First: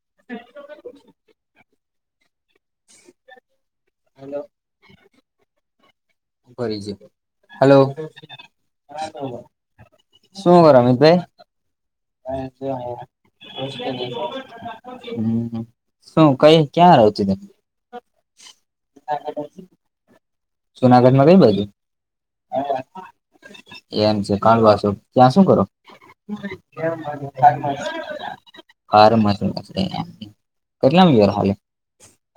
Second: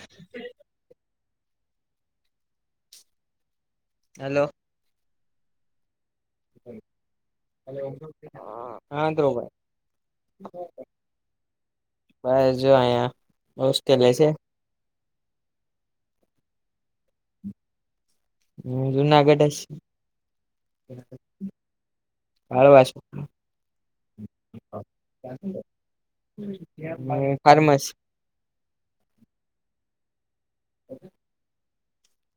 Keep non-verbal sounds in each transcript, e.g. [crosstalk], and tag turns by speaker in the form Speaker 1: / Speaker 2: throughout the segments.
Speaker 1: [unintelligible] Hello! Hello!
Speaker 2: હા તો
Speaker 1: શું
Speaker 2: ભાઈ
Speaker 1: કરો આમિતભઈ?
Speaker 2: બસ જો અહીયા હોસ્ટેલે છે
Speaker 1: હમ શું કઈ ક્યાં રો છો તમે?
Speaker 2: હમ, જુનાગઢસ
Speaker 1: જુનાગઢમાં કઈ બાજું?
Speaker 2: કાલવાસ
Speaker 1: એમ છે કાલવાસો ત્યાં શું કરો?
Speaker 2: હું ફાર્મસી
Speaker 1: ફાર્મસી કેટલામ રહ હાલે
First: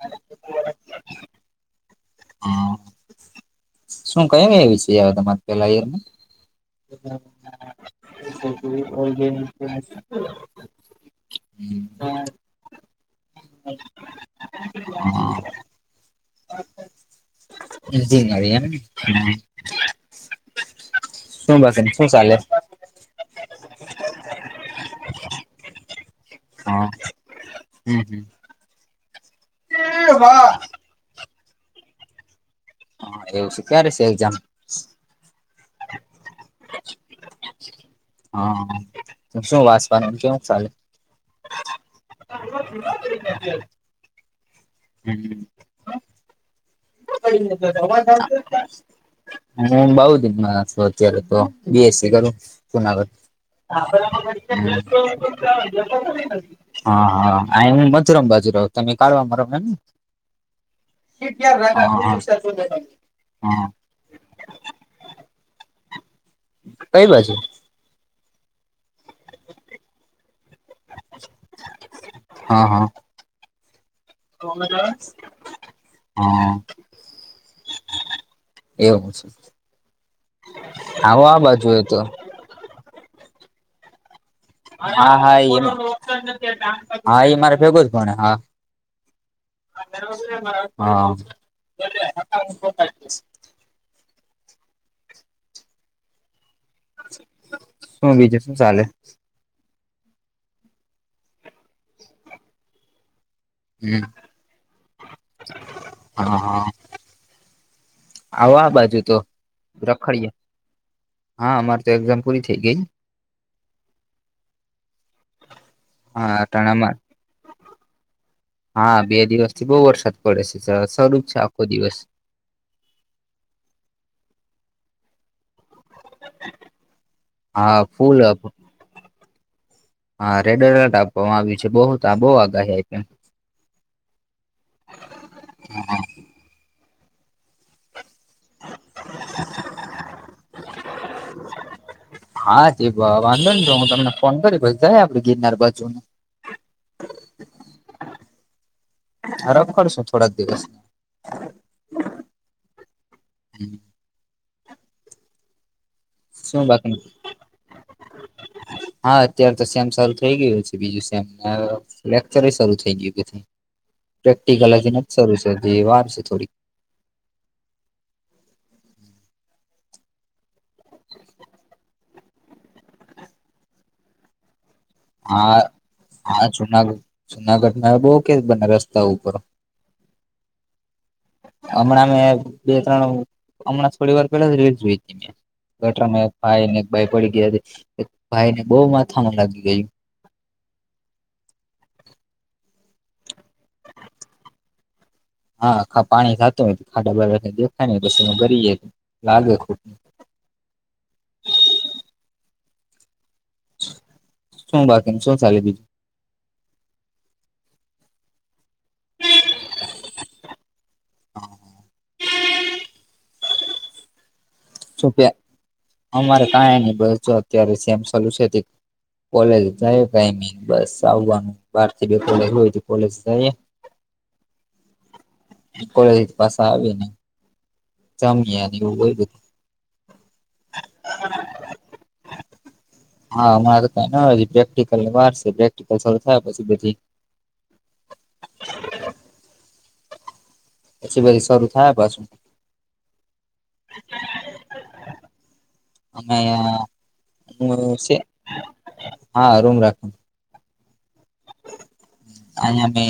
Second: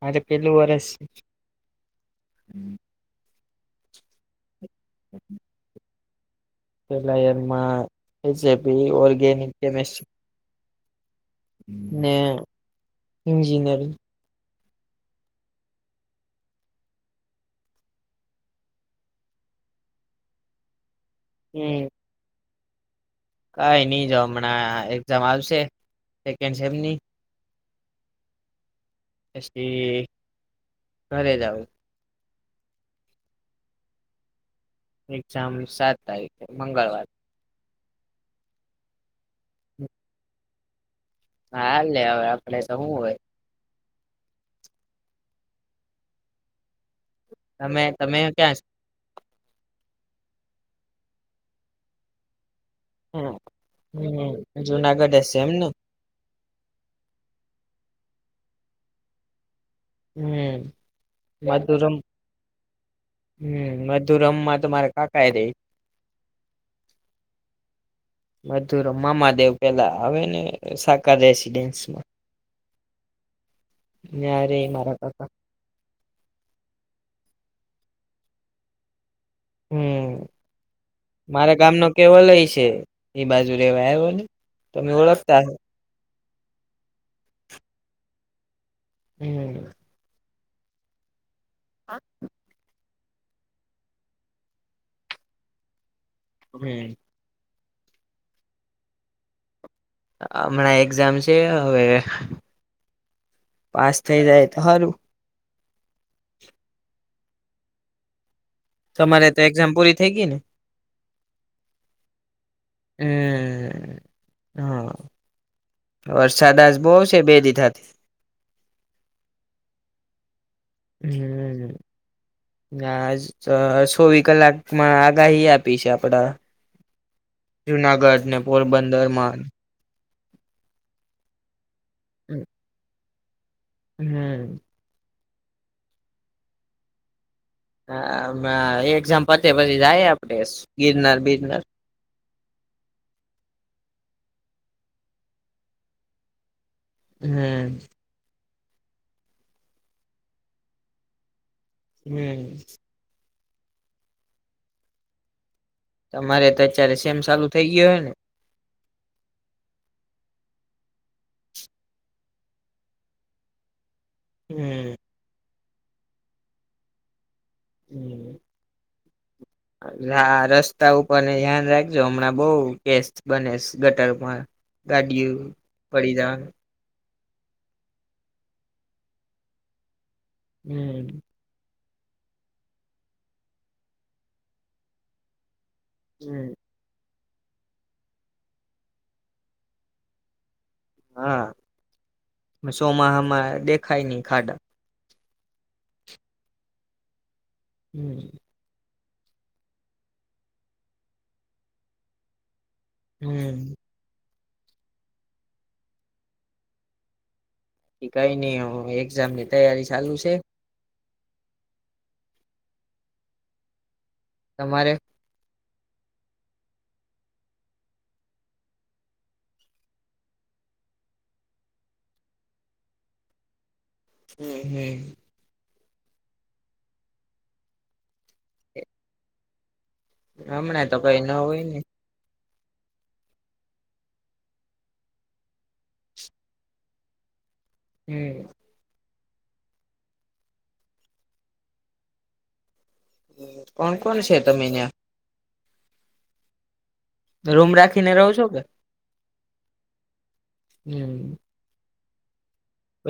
Speaker 2: મારે પેલું વરસ છે
Speaker 1: હ શું ક એવી છે તમાર પેલા એને
Speaker 2: પહેલા યાર માં B J P organic chemistry ને ઇન્જિનિયરિંગ
Speaker 1: હા, જીનર એમ શું બસ
Speaker 2: હમ
Speaker 1: એમ શું ચાલે?
Speaker 2: કઈ નહી જો હમણાં એક્ઝામ આવશે સેકન્ડ સેમની
Speaker 1: હ
Speaker 2: પછી ઘરે જાઉ
Speaker 1: હા, એવું સે ક્યારે છે એક્ઝામ?
Speaker 2: એક્ઝામ સાત તારીખે મંગળવાર.
Speaker 1: હા, શું વાસવાનું એમ કેવું ચાલે?
Speaker 2: હાલે હવે આપડે તો હું હોય
Speaker 1: [unintelligible] હ પડીને
Speaker 2: તમે તમે ક્યાં
Speaker 1: [unintelligible] અને હ બઉ દિનમાં છું અત્યારે તો બી એસ સી કરું. સુના
Speaker 2: છો
Speaker 1: હા
Speaker 2: હમ જુનાગઢ હશે એમને
Speaker 1: હા હા હું મચરમ બાજુ તમે કાઢવા માર ને ને
Speaker 2: હ વધુ રમ હ
Speaker 1: હા
Speaker 2: વધુ મધુરમમાં તો માર કાકા રહે
Speaker 1: કઈ બાજુ?
Speaker 2: મધુર મામાદેવ પેલા આવે ને સાકાર રેસીિડેન્સમાં
Speaker 1: હા હા
Speaker 2: યે રે મા
Speaker 1: હા, એવું છે.
Speaker 2: હ
Speaker 1: આવો આ
Speaker 2: મારા
Speaker 1: બાજુ
Speaker 2: ગામ
Speaker 1: એ
Speaker 2: નો
Speaker 1: તો
Speaker 2: કેવલય છે એ બાજુ રેવા આવ્યો ને તમે
Speaker 1: હા હા
Speaker 2: ઓળખતા
Speaker 1: એ
Speaker 2: હશો
Speaker 1: હા એ મારે ભેગું જ ભને હા
Speaker 2: હમ
Speaker 1: હા,
Speaker 2: હ
Speaker 1: બસ
Speaker 2: હવે
Speaker 1: શું બીજું શું ચાલે?
Speaker 2: હમણાં એક્ઝામ છે હવે પાસ
Speaker 1: હમ
Speaker 2: થઇ જાય તો હારુ.
Speaker 1: હા હા આવો બાજુ તો
Speaker 2: તમારે એક્ઝામ પૂરી થઈ ગઈ
Speaker 1: રખડીએ.
Speaker 2: ને
Speaker 1: હા અમારે તો એક્ઝામ પૂરી થઈ ગઈ. હા
Speaker 2: વરસાદા જ બ‌ઉ
Speaker 1: ટાણામાં
Speaker 2: છે બે દીધાથી.
Speaker 1: હા બે દિવસ થી બહુ વરસાદ પડે છે
Speaker 2: હમ
Speaker 1: સ્વરૂપ છે આખો દિવસ
Speaker 2: હા ગા છોવી કલાકમાં આગાહી આપ પી છે આપડા
Speaker 1: હા ફૂલ
Speaker 2: જુનાગઢ ને પોરબંદરમાં
Speaker 1: હા રેડ એલર્ટ આપવામાં આવ્યું છે બહ તા બહુ આગાહી આપી.
Speaker 2: હમ
Speaker 1: [unintelligible]
Speaker 2: હા એક્ઝામ પતે પછી જાય આપડે ગિરનાર બિરનાર
Speaker 1: હા તે વાંધો નય હું તમને ફોન કરી પછી જાય આપડ ગિરનાર બાજુને
Speaker 2: હમ
Speaker 1: હ રખડ સુ થોડાક દિવસ
Speaker 2: હમ
Speaker 1: હમ
Speaker 2: તમારે તો
Speaker 1: શું બાકી
Speaker 2: અત્યારે સેમ ચાલુ થઇ ગયો હે ને
Speaker 1: હા અત્યારે તો સેમ શરૂુ થઈ ગયું છે બીજું સેમ લેક્ચર શરૂ થઈ ગયું પછી પ્રેક્ટિકલ હજી
Speaker 2: હમ
Speaker 1: નથી સરૂ થયુ હજી વાર છે થોડી
Speaker 2: હમ હા રસ્તા ઉપરને ધ્યાન રાખજો હમણાં બહ કેસ બને ગટર પર
Speaker 1: હા હા સુનાું [unintelligible] જુનાગઢ પાહે બવ કેસ બને રસ્તા ઉપર
Speaker 2: હમ
Speaker 1: હમણાં મેં બે ત્રણ હમણાં થોડી વાર પેલા રીલ્સ જોઈ હતી મેં ગટરામાં એક
Speaker 2: હમ
Speaker 1: ભાઈ અને એક બાઈ પડી ગયા હતી એક ભાઈ ને બહુ માથામાં લાગી ગય
Speaker 2: હા સોમાહામા દેખાય નહી ખાડા
Speaker 1: હાા પાણી જાતું હોય ખાડા બાડા દેખાય ને પછી
Speaker 2: હમ
Speaker 1: એમા ગરી જાય લાગે ખુબ
Speaker 2: હમ
Speaker 1: શું બાકી એમ શું ચાલે બીજું
Speaker 2: કઈ નઈ હવ એક્ઝામની તૈયારી ચાલુ છે
Speaker 1: હા
Speaker 2: તમારે
Speaker 1: અમારે કાઈ નહી બસ અત્યારે સેમ સાલું છે કોલેજ જાય કાઈમિ બસ આવવાનું બાર થી બે કોલેજ હોય કોલેજ જાય એ
Speaker 2: હમ હમ
Speaker 1: કોલેજેથી પાસા આવીને
Speaker 2: હમણાં તો કઈ ન હોય ને
Speaker 1: [inaudible] હા હમણા તો કાઈ ના હોય હજી પ્રેક્ટિકલને વાર છે પ્રેક્ટિકલ થયા પછી બધી
Speaker 2: હમ
Speaker 1: પછી પછી શરૂુ થાષે પાછુ
Speaker 2: કોણ કોણ છે તમે ન્યા
Speaker 1: અમે હા
Speaker 2: રૂમ રાખીને રહો છો કે
Speaker 1: હા રૂમ રાખો
Speaker 2: હમ
Speaker 1: આયા મે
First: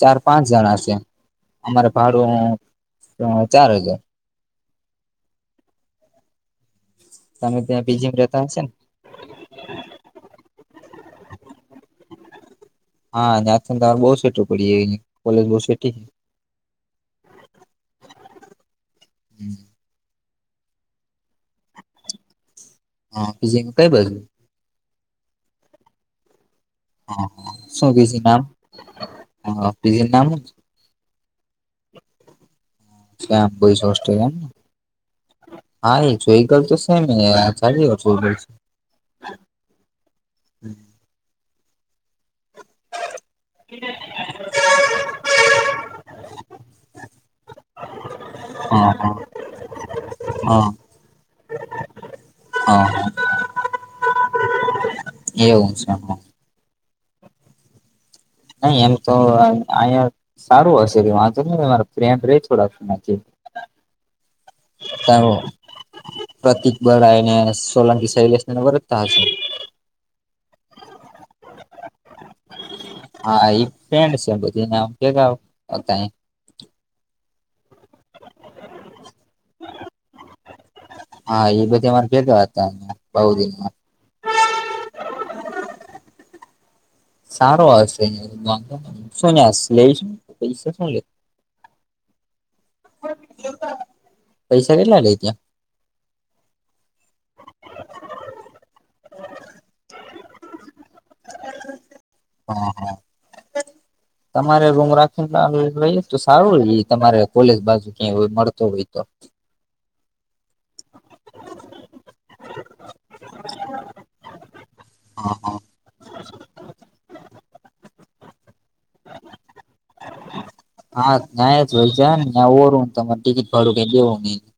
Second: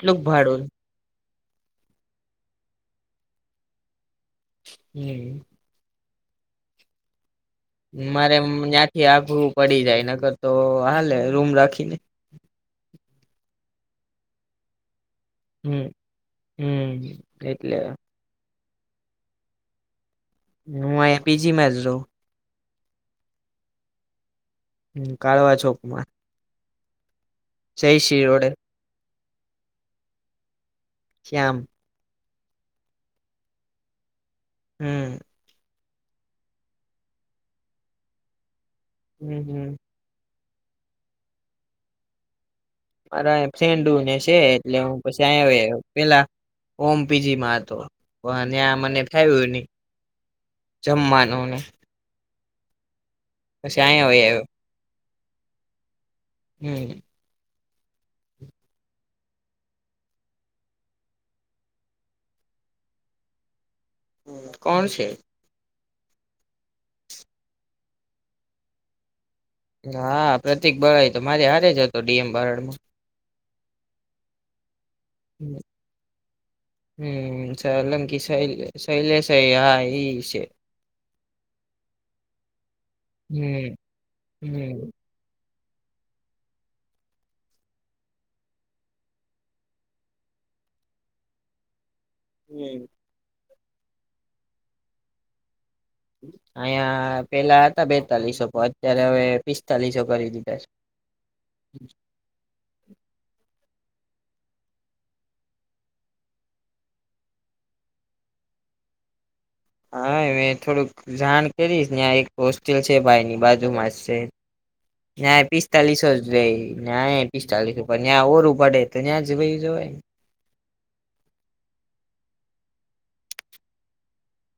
Speaker 1: ચાર પાંચ
Speaker 2: ભાડું
Speaker 1: જણા છે. અમારે ભાડું ચાર હજાર
Speaker 2: હમ.
Speaker 1: તમે ત્યાં પીજીમાં
Speaker 2: મારે
Speaker 1: રહેતા
Speaker 2: એમ
Speaker 1: હશે ને
Speaker 2: ન્યાંથી આધુ પડી જાય નગર તો હાલે રૂમ રાખીને
Speaker 1: હા ન્યાથી તાર બો સુટું પડી જાય કોલેજ બો
Speaker 2: હમ
Speaker 1: સેટી
Speaker 2: હમ એટલે
Speaker 1: હમ.
Speaker 2: હું આયા પીજીમાં જ રવ
Speaker 1: હ પીજી મા કઈ બાજુ
Speaker 2: હું કાળવા ચોકમાં
Speaker 1: હ શું પીજી
Speaker 2: જયશ્રી
Speaker 1: નામ
Speaker 2: રોડે
Speaker 1: હ પીજી નું નામ હુ?
Speaker 2: શ્યામ.
Speaker 1: શ્યામ બોઈઝ હોસ્ટેલ એમને
Speaker 2: હમ.
Speaker 1: હા એ જોઈ ગલ તો સે મે [unintelligible]
Speaker 2: હમ હમ.
Speaker 1: હમ.
Speaker 2: મારા ફ્રેન્ડુને છે, એટલે હું પછી [unintelligible] પેલા ઓમ પીજીમાં હતો ત્યા
Speaker 1: હા
Speaker 2: મને ફાયવું ની
Speaker 1: હા
Speaker 2: જમમાનોને
Speaker 1: હા હ.
Speaker 2: પછી આંયા હોય આયો
Speaker 1: એવું છે.
Speaker 2: હમ.
Speaker 1: નહી એમ તો અહીયા સારું હશે વાંધો ન મારા ફ્રેન્ડ રે થોડાક [inaudible]
Speaker 2: કોણ છે?
Speaker 1: પ્રતિક બરાને સોલંકી શૈલેસ ને ઓરખતા હશે
Speaker 2: હા પ્રતિક ભાઈ તમારે હારે જ હતો ડી એમ બારડમાં
Speaker 1: હા એ [inaudible]
Speaker 2: હમ સોલંકી સય સહેલેસ હા ઇ છે.
Speaker 1: કે હતા બાવરીમાં
Speaker 2: હમ હમ
Speaker 1: સારો આવશે વાંધ શું [unintelligible] પૈસા શું લે? [inaudible]
Speaker 2: હમ.
Speaker 1: પૈસા કેટલા લે ત્યાં?
Speaker 2: અહંયા પેલા હતા બેતાલીસો અત્યારે હવે પિસ્તાલીસો કરી દીધા છે. હ
Speaker 1: હા હા. તમારે રૂમ રાખી [unintelligible] તો સારું તમારે કોલેજ બાજુ ક્યાં હોય મળતો હોય તો
Speaker 2: હા [unintelligible] થોડુંક જાણ કરીશ ને આ એક હોસ્ટેલ છે, ભાઈની બાજુમાં જ છે.
Speaker 1: હા
Speaker 2: નાય
Speaker 1: હા
Speaker 2: પિસ્તાલીસો જ લેય [unintelligible] પિસ્તાલીસો ત્યાં ઓરું પડે ત્યાં જવાય જવાય
Speaker 1: હા ત્યા જ [unintelligible] ત્યા ઓરું તમા ટિકિટ ભાડું કઈ દેવું નય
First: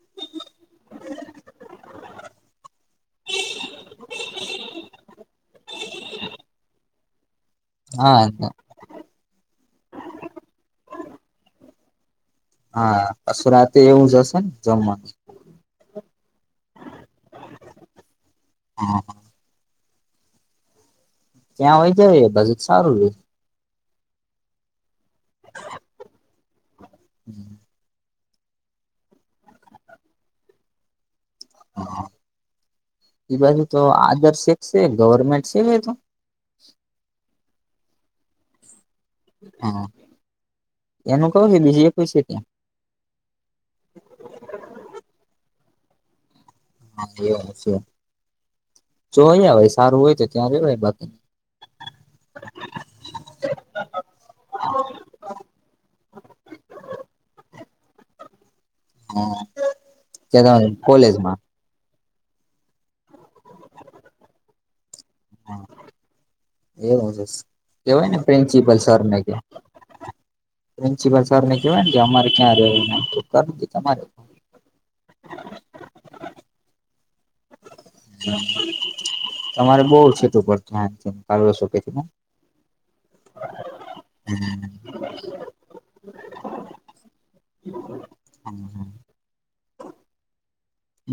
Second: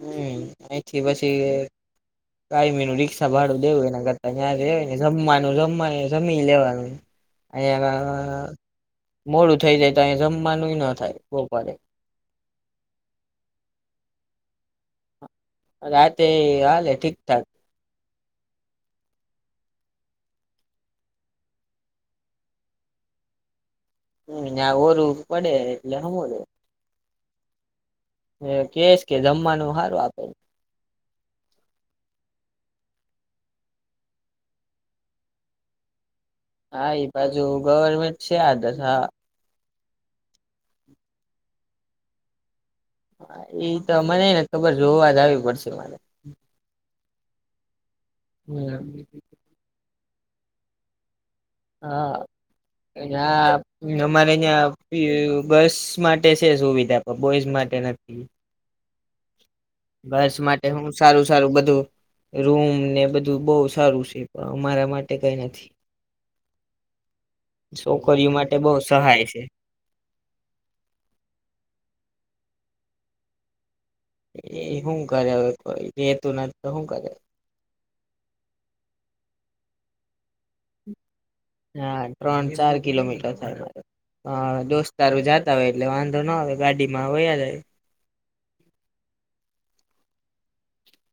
Speaker 2: હમ અયથી પછી કઈ [unintelligible] રિક્ષા ભાડું દેવું એને કરતા [unintelligible] જમવાનું જમવાનું જમી જ લેવાનું
Speaker 1: હા
Speaker 2: [unintelligible] મોડું થઈ જાય તો અયા જમવાનું ના થાય બપોરે
Speaker 1: હા પશુરાતે એવું જ હશે ને જમવાનું
Speaker 2: રાતે હાલે ઠીકઠાક
Speaker 1: હા હા ત્યાં હોય જાય બાજુ સારું છે.
Speaker 2: હમ્મ ઓરું પડે એટલે [unintelligible] સમે
Speaker 1: હમ્મ
Speaker 2: હ કેસ કે જમવાનું હારું આપે
Speaker 1: એ બાજુ તો આદર્શે છે ગવર્મેન્ટ છેે તો
Speaker 2: હા એ બાજુ ગવર્મેન્ટ છે આદત હા
Speaker 1: હા એનું કવું છે બીજી [unintelligible] એકઈ છે ત્યાં
Speaker 2: એ તો મને ને ખબર જોવા જ આવીવી પડશે મારે.
Speaker 1: હા એ છે
Speaker 2: હમ
Speaker 1: જોય હોય સારું હોય તો ત્યાંવાય બાકી
Speaker 2: હા હ અમારે અં ગર્લ્સ માટે છે સુવિધા બોઈઝ માટે તે નથી.
Speaker 1: હા.
Speaker 2: ઘર્ષ માટે હું સારું સારું બધું. રૂમ ને બધું બહુ સારું છે પણ અમારા માટે કઈ નથી.
Speaker 1: એવું છે કેવાય ને
Speaker 2: છોકરીઓ માટે બહુ
Speaker 1: પ્રિન્સિપલ સરને
Speaker 2: સહાય
Speaker 1: કે.
Speaker 2: છે
Speaker 1: પ્રિન્સિપલ સર ને કેવાય ને કે અમારે ક્યાં રહે.
Speaker 2: એ શું કરે હવે રેતું નથી તો શું કરે.
Speaker 1: તમારે બહ છે. શો કે.
Speaker 2: હા ત્રણ ચાર કિલોમીટર થાય મારે હા દોસ્તારો જાતા હોય એટલે વાંધો ના આવે ગાડી માં હો જાય.
Speaker 1: [inaudible]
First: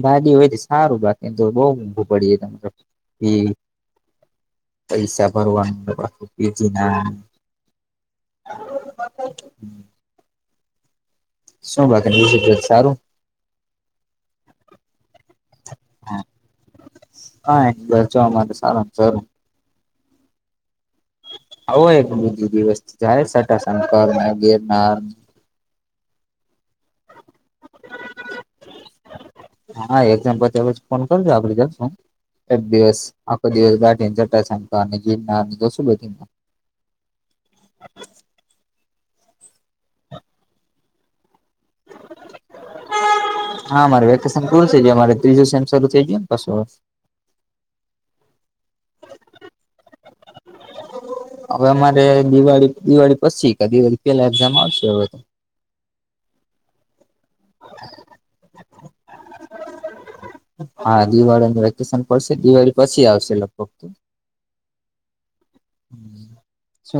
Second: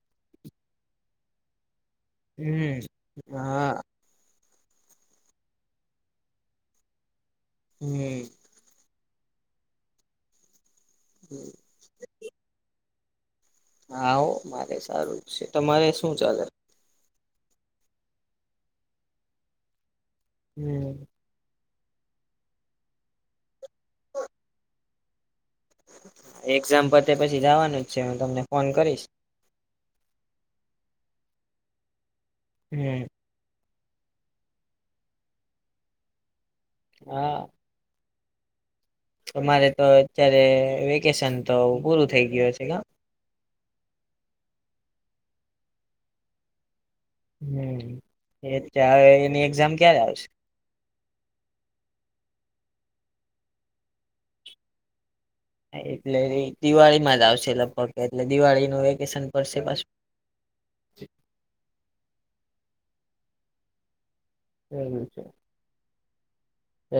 Speaker 1: ભાગે હોય સારું બાકી તો બહ ઊઘું પડી જ
Speaker 2: હમ
Speaker 1: ત.
Speaker 2: હા
Speaker 1: પૈસા ભરવાનું પીજી ના.
Speaker 2: હમ્મ
Speaker 1: [unintelligible] શું બાકી વિત સારું.
Speaker 2: હા ઓ મારે સારું છે તમારે શું ચાલે.
Speaker 1: હા બચવા માટે સારું સારું.
Speaker 2: હમ્મ
Speaker 1: હય એક બીજું દિવસ જાય સાટશનકર ગિરનાર.
Speaker 2: એક્ઝામ્પલ.
Speaker 1: હા એકજામ પછ ફોન કરજો આપડી જ. એક દિવસ
Speaker 2: હમ
Speaker 1: આખો દિવસ ગાઠીને ચટા સા જી બી
Speaker 2: હા. અરે તો અત્યારે વેકેશન તો પૂરું થઈ ગયું છે.
Speaker 1: હા મારે વેકેશન પૂરું થઈ ગાય મારે ત્રીજું સમ શરૂ થઈ ગય ને ક.
Speaker 2: હમ એટલે હવે એની એક્ઝામ ક્યારે આવશે
Speaker 1: હવે અમારે દિવાળી દિવાળી પછી કે દિવાળી પેલા એક્ઝામ આવશે હવે તો.
Speaker 2: એટલે દિવાળી માં જ આવશે લગભગ એટલે દિવાળીનું વેકેશન પડશે પાછું.
Speaker 1: હા દિવાળીનું વેકેશન પડશે દિવાળી પછી આવશે લગભગ.
Speaker 2: એવુ છે.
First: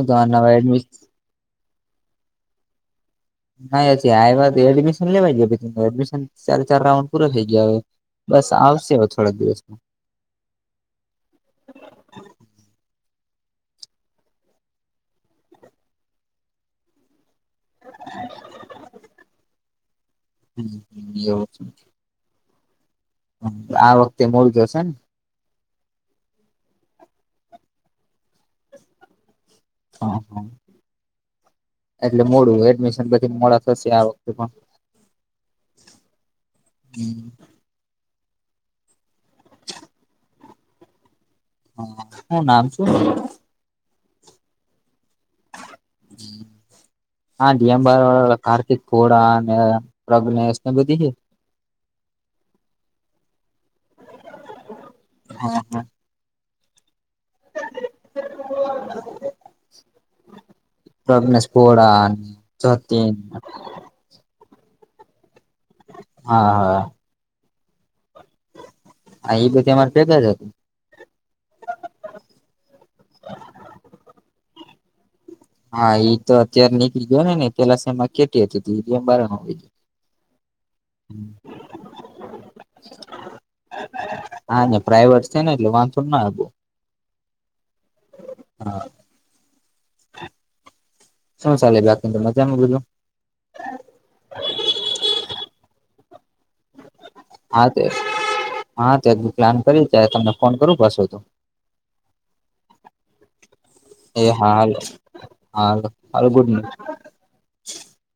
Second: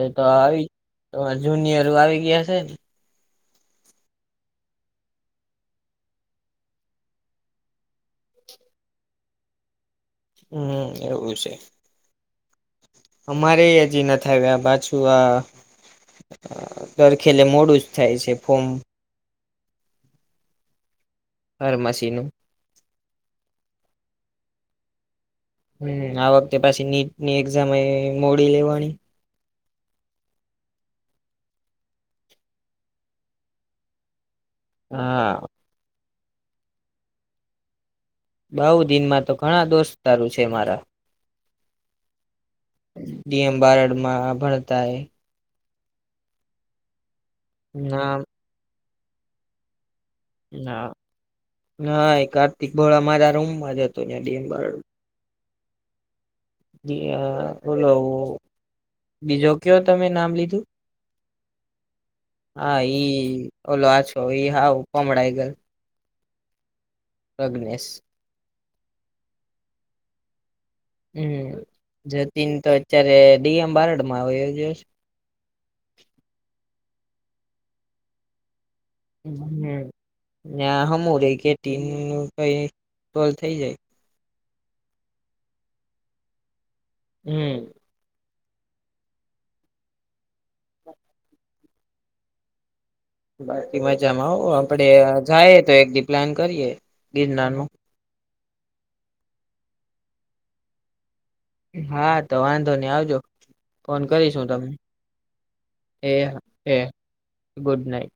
Speaker 2: એ તો
Speaker 1: તમારે નવા
Speaker 2: આવી
Speaker 1: એડમિશન
Speaker 2: તમા જુનિયર આવી ગયા છે ને.
Speaker 1: નઈ વાત એડમિશન લેવાઈ ગયા ત એડમિશન ચાર ચાર રાઉન્ડ પૂરો થઈ ગયો હવે. બસ આવશે હો થોડાક દિવસમાં.
Speaker 2: હમ્મ એવું છે. અમારે હજી નથી આવ્યા પાછું આ ખેલે મોડું જ થાય છે ફોર્મ.
Speaker 1: હમ્મ
Speaker 2: ફર મશીનું.
Speaker 1: આ વખતે મોર [unintelligible] ને.
Speaker 2: હમ આ વખતે પછી નીટની એક્ઝામ મોડી લેવાની.
Speaker 1: હા હા એટલે મોડું એડમિશન પછી મોડા થશે આ વખતે પણ.
Speaker 2: હા.
Speaker 1: હમ.
Speaker 2: બાહું દિનમાં તો ઘણા દોસ્તારો છે મારા.
Speaker 1: હા હું નામ છું.
Speaker 2: ડીએમ [unintelligible] ના
Speaker 1: [unintelligible] કાર્તિક ઘોડા અને. પ્રગ્રનેસ ને બધી. [unintelligible]
Speaker 2: હા એ કાર્તિક ભોળા મારા રૂમમાં જ હતો. [unintelligible]
Speaker 1: હા હા.
Speaker 2: બોલો બીજો કયો તમે નામ લીધું.
Speaker 1: પ્રજ્ઞેશ ખોડા
Speaker 2: હા
Speaker 1: જતીન
Speaker 2: ઈ ઓલો આછો ઈ હા પમળાઈ ગય.
Speaker 1: હા હા.
Speaker 2: પ્રગ્નેશ.
Speaker 1: હ એ બધી અમારે ભેગા જ હતું.
Speaker 2: હમ જતીન તો અત્યારે ડીએમ બારડ માં વ્યો ગયો છે.
Speaker 1: હા એ તો અત્યારે નીકળી ગયો ને ને પેલા શેમાં કેટી હતી.
Speaker 2: હમ
Speaker 1: [unintelligible] ગઈ
Speaker 2: [unintelligible]
Speaker 1: હા પ્રાઈવેટ છે ને એટલે વાંધો ના આવો.
Speaker 2: હમ.
Speaker 1: હા. [inaudible] શું ચાલે બાકી મજામાં બધું?
Speaker 2: બાકી મજામાં હો આપડે જાયે તો એક દી પ્લાન કરીએ ગિરનારનું.
Speaker 1: હા તે હા ત્યાં બી પ્લાન કરી ત્યારે તમને ફોન કરું પાછું તો.
Speaker 2: હા તો વાંધો નહી આવજો ફોન
Speaker 1: એ
Speaker 2: કરીશું
Speaker 1: હા
Speaker 2: તમને.
Speaker 1: હાલો હાલો
Speaker 2: એ
Speaker 1: હાલો ગુડ નાઈટ
Speaker 2: હ ગુડ નાઇટ.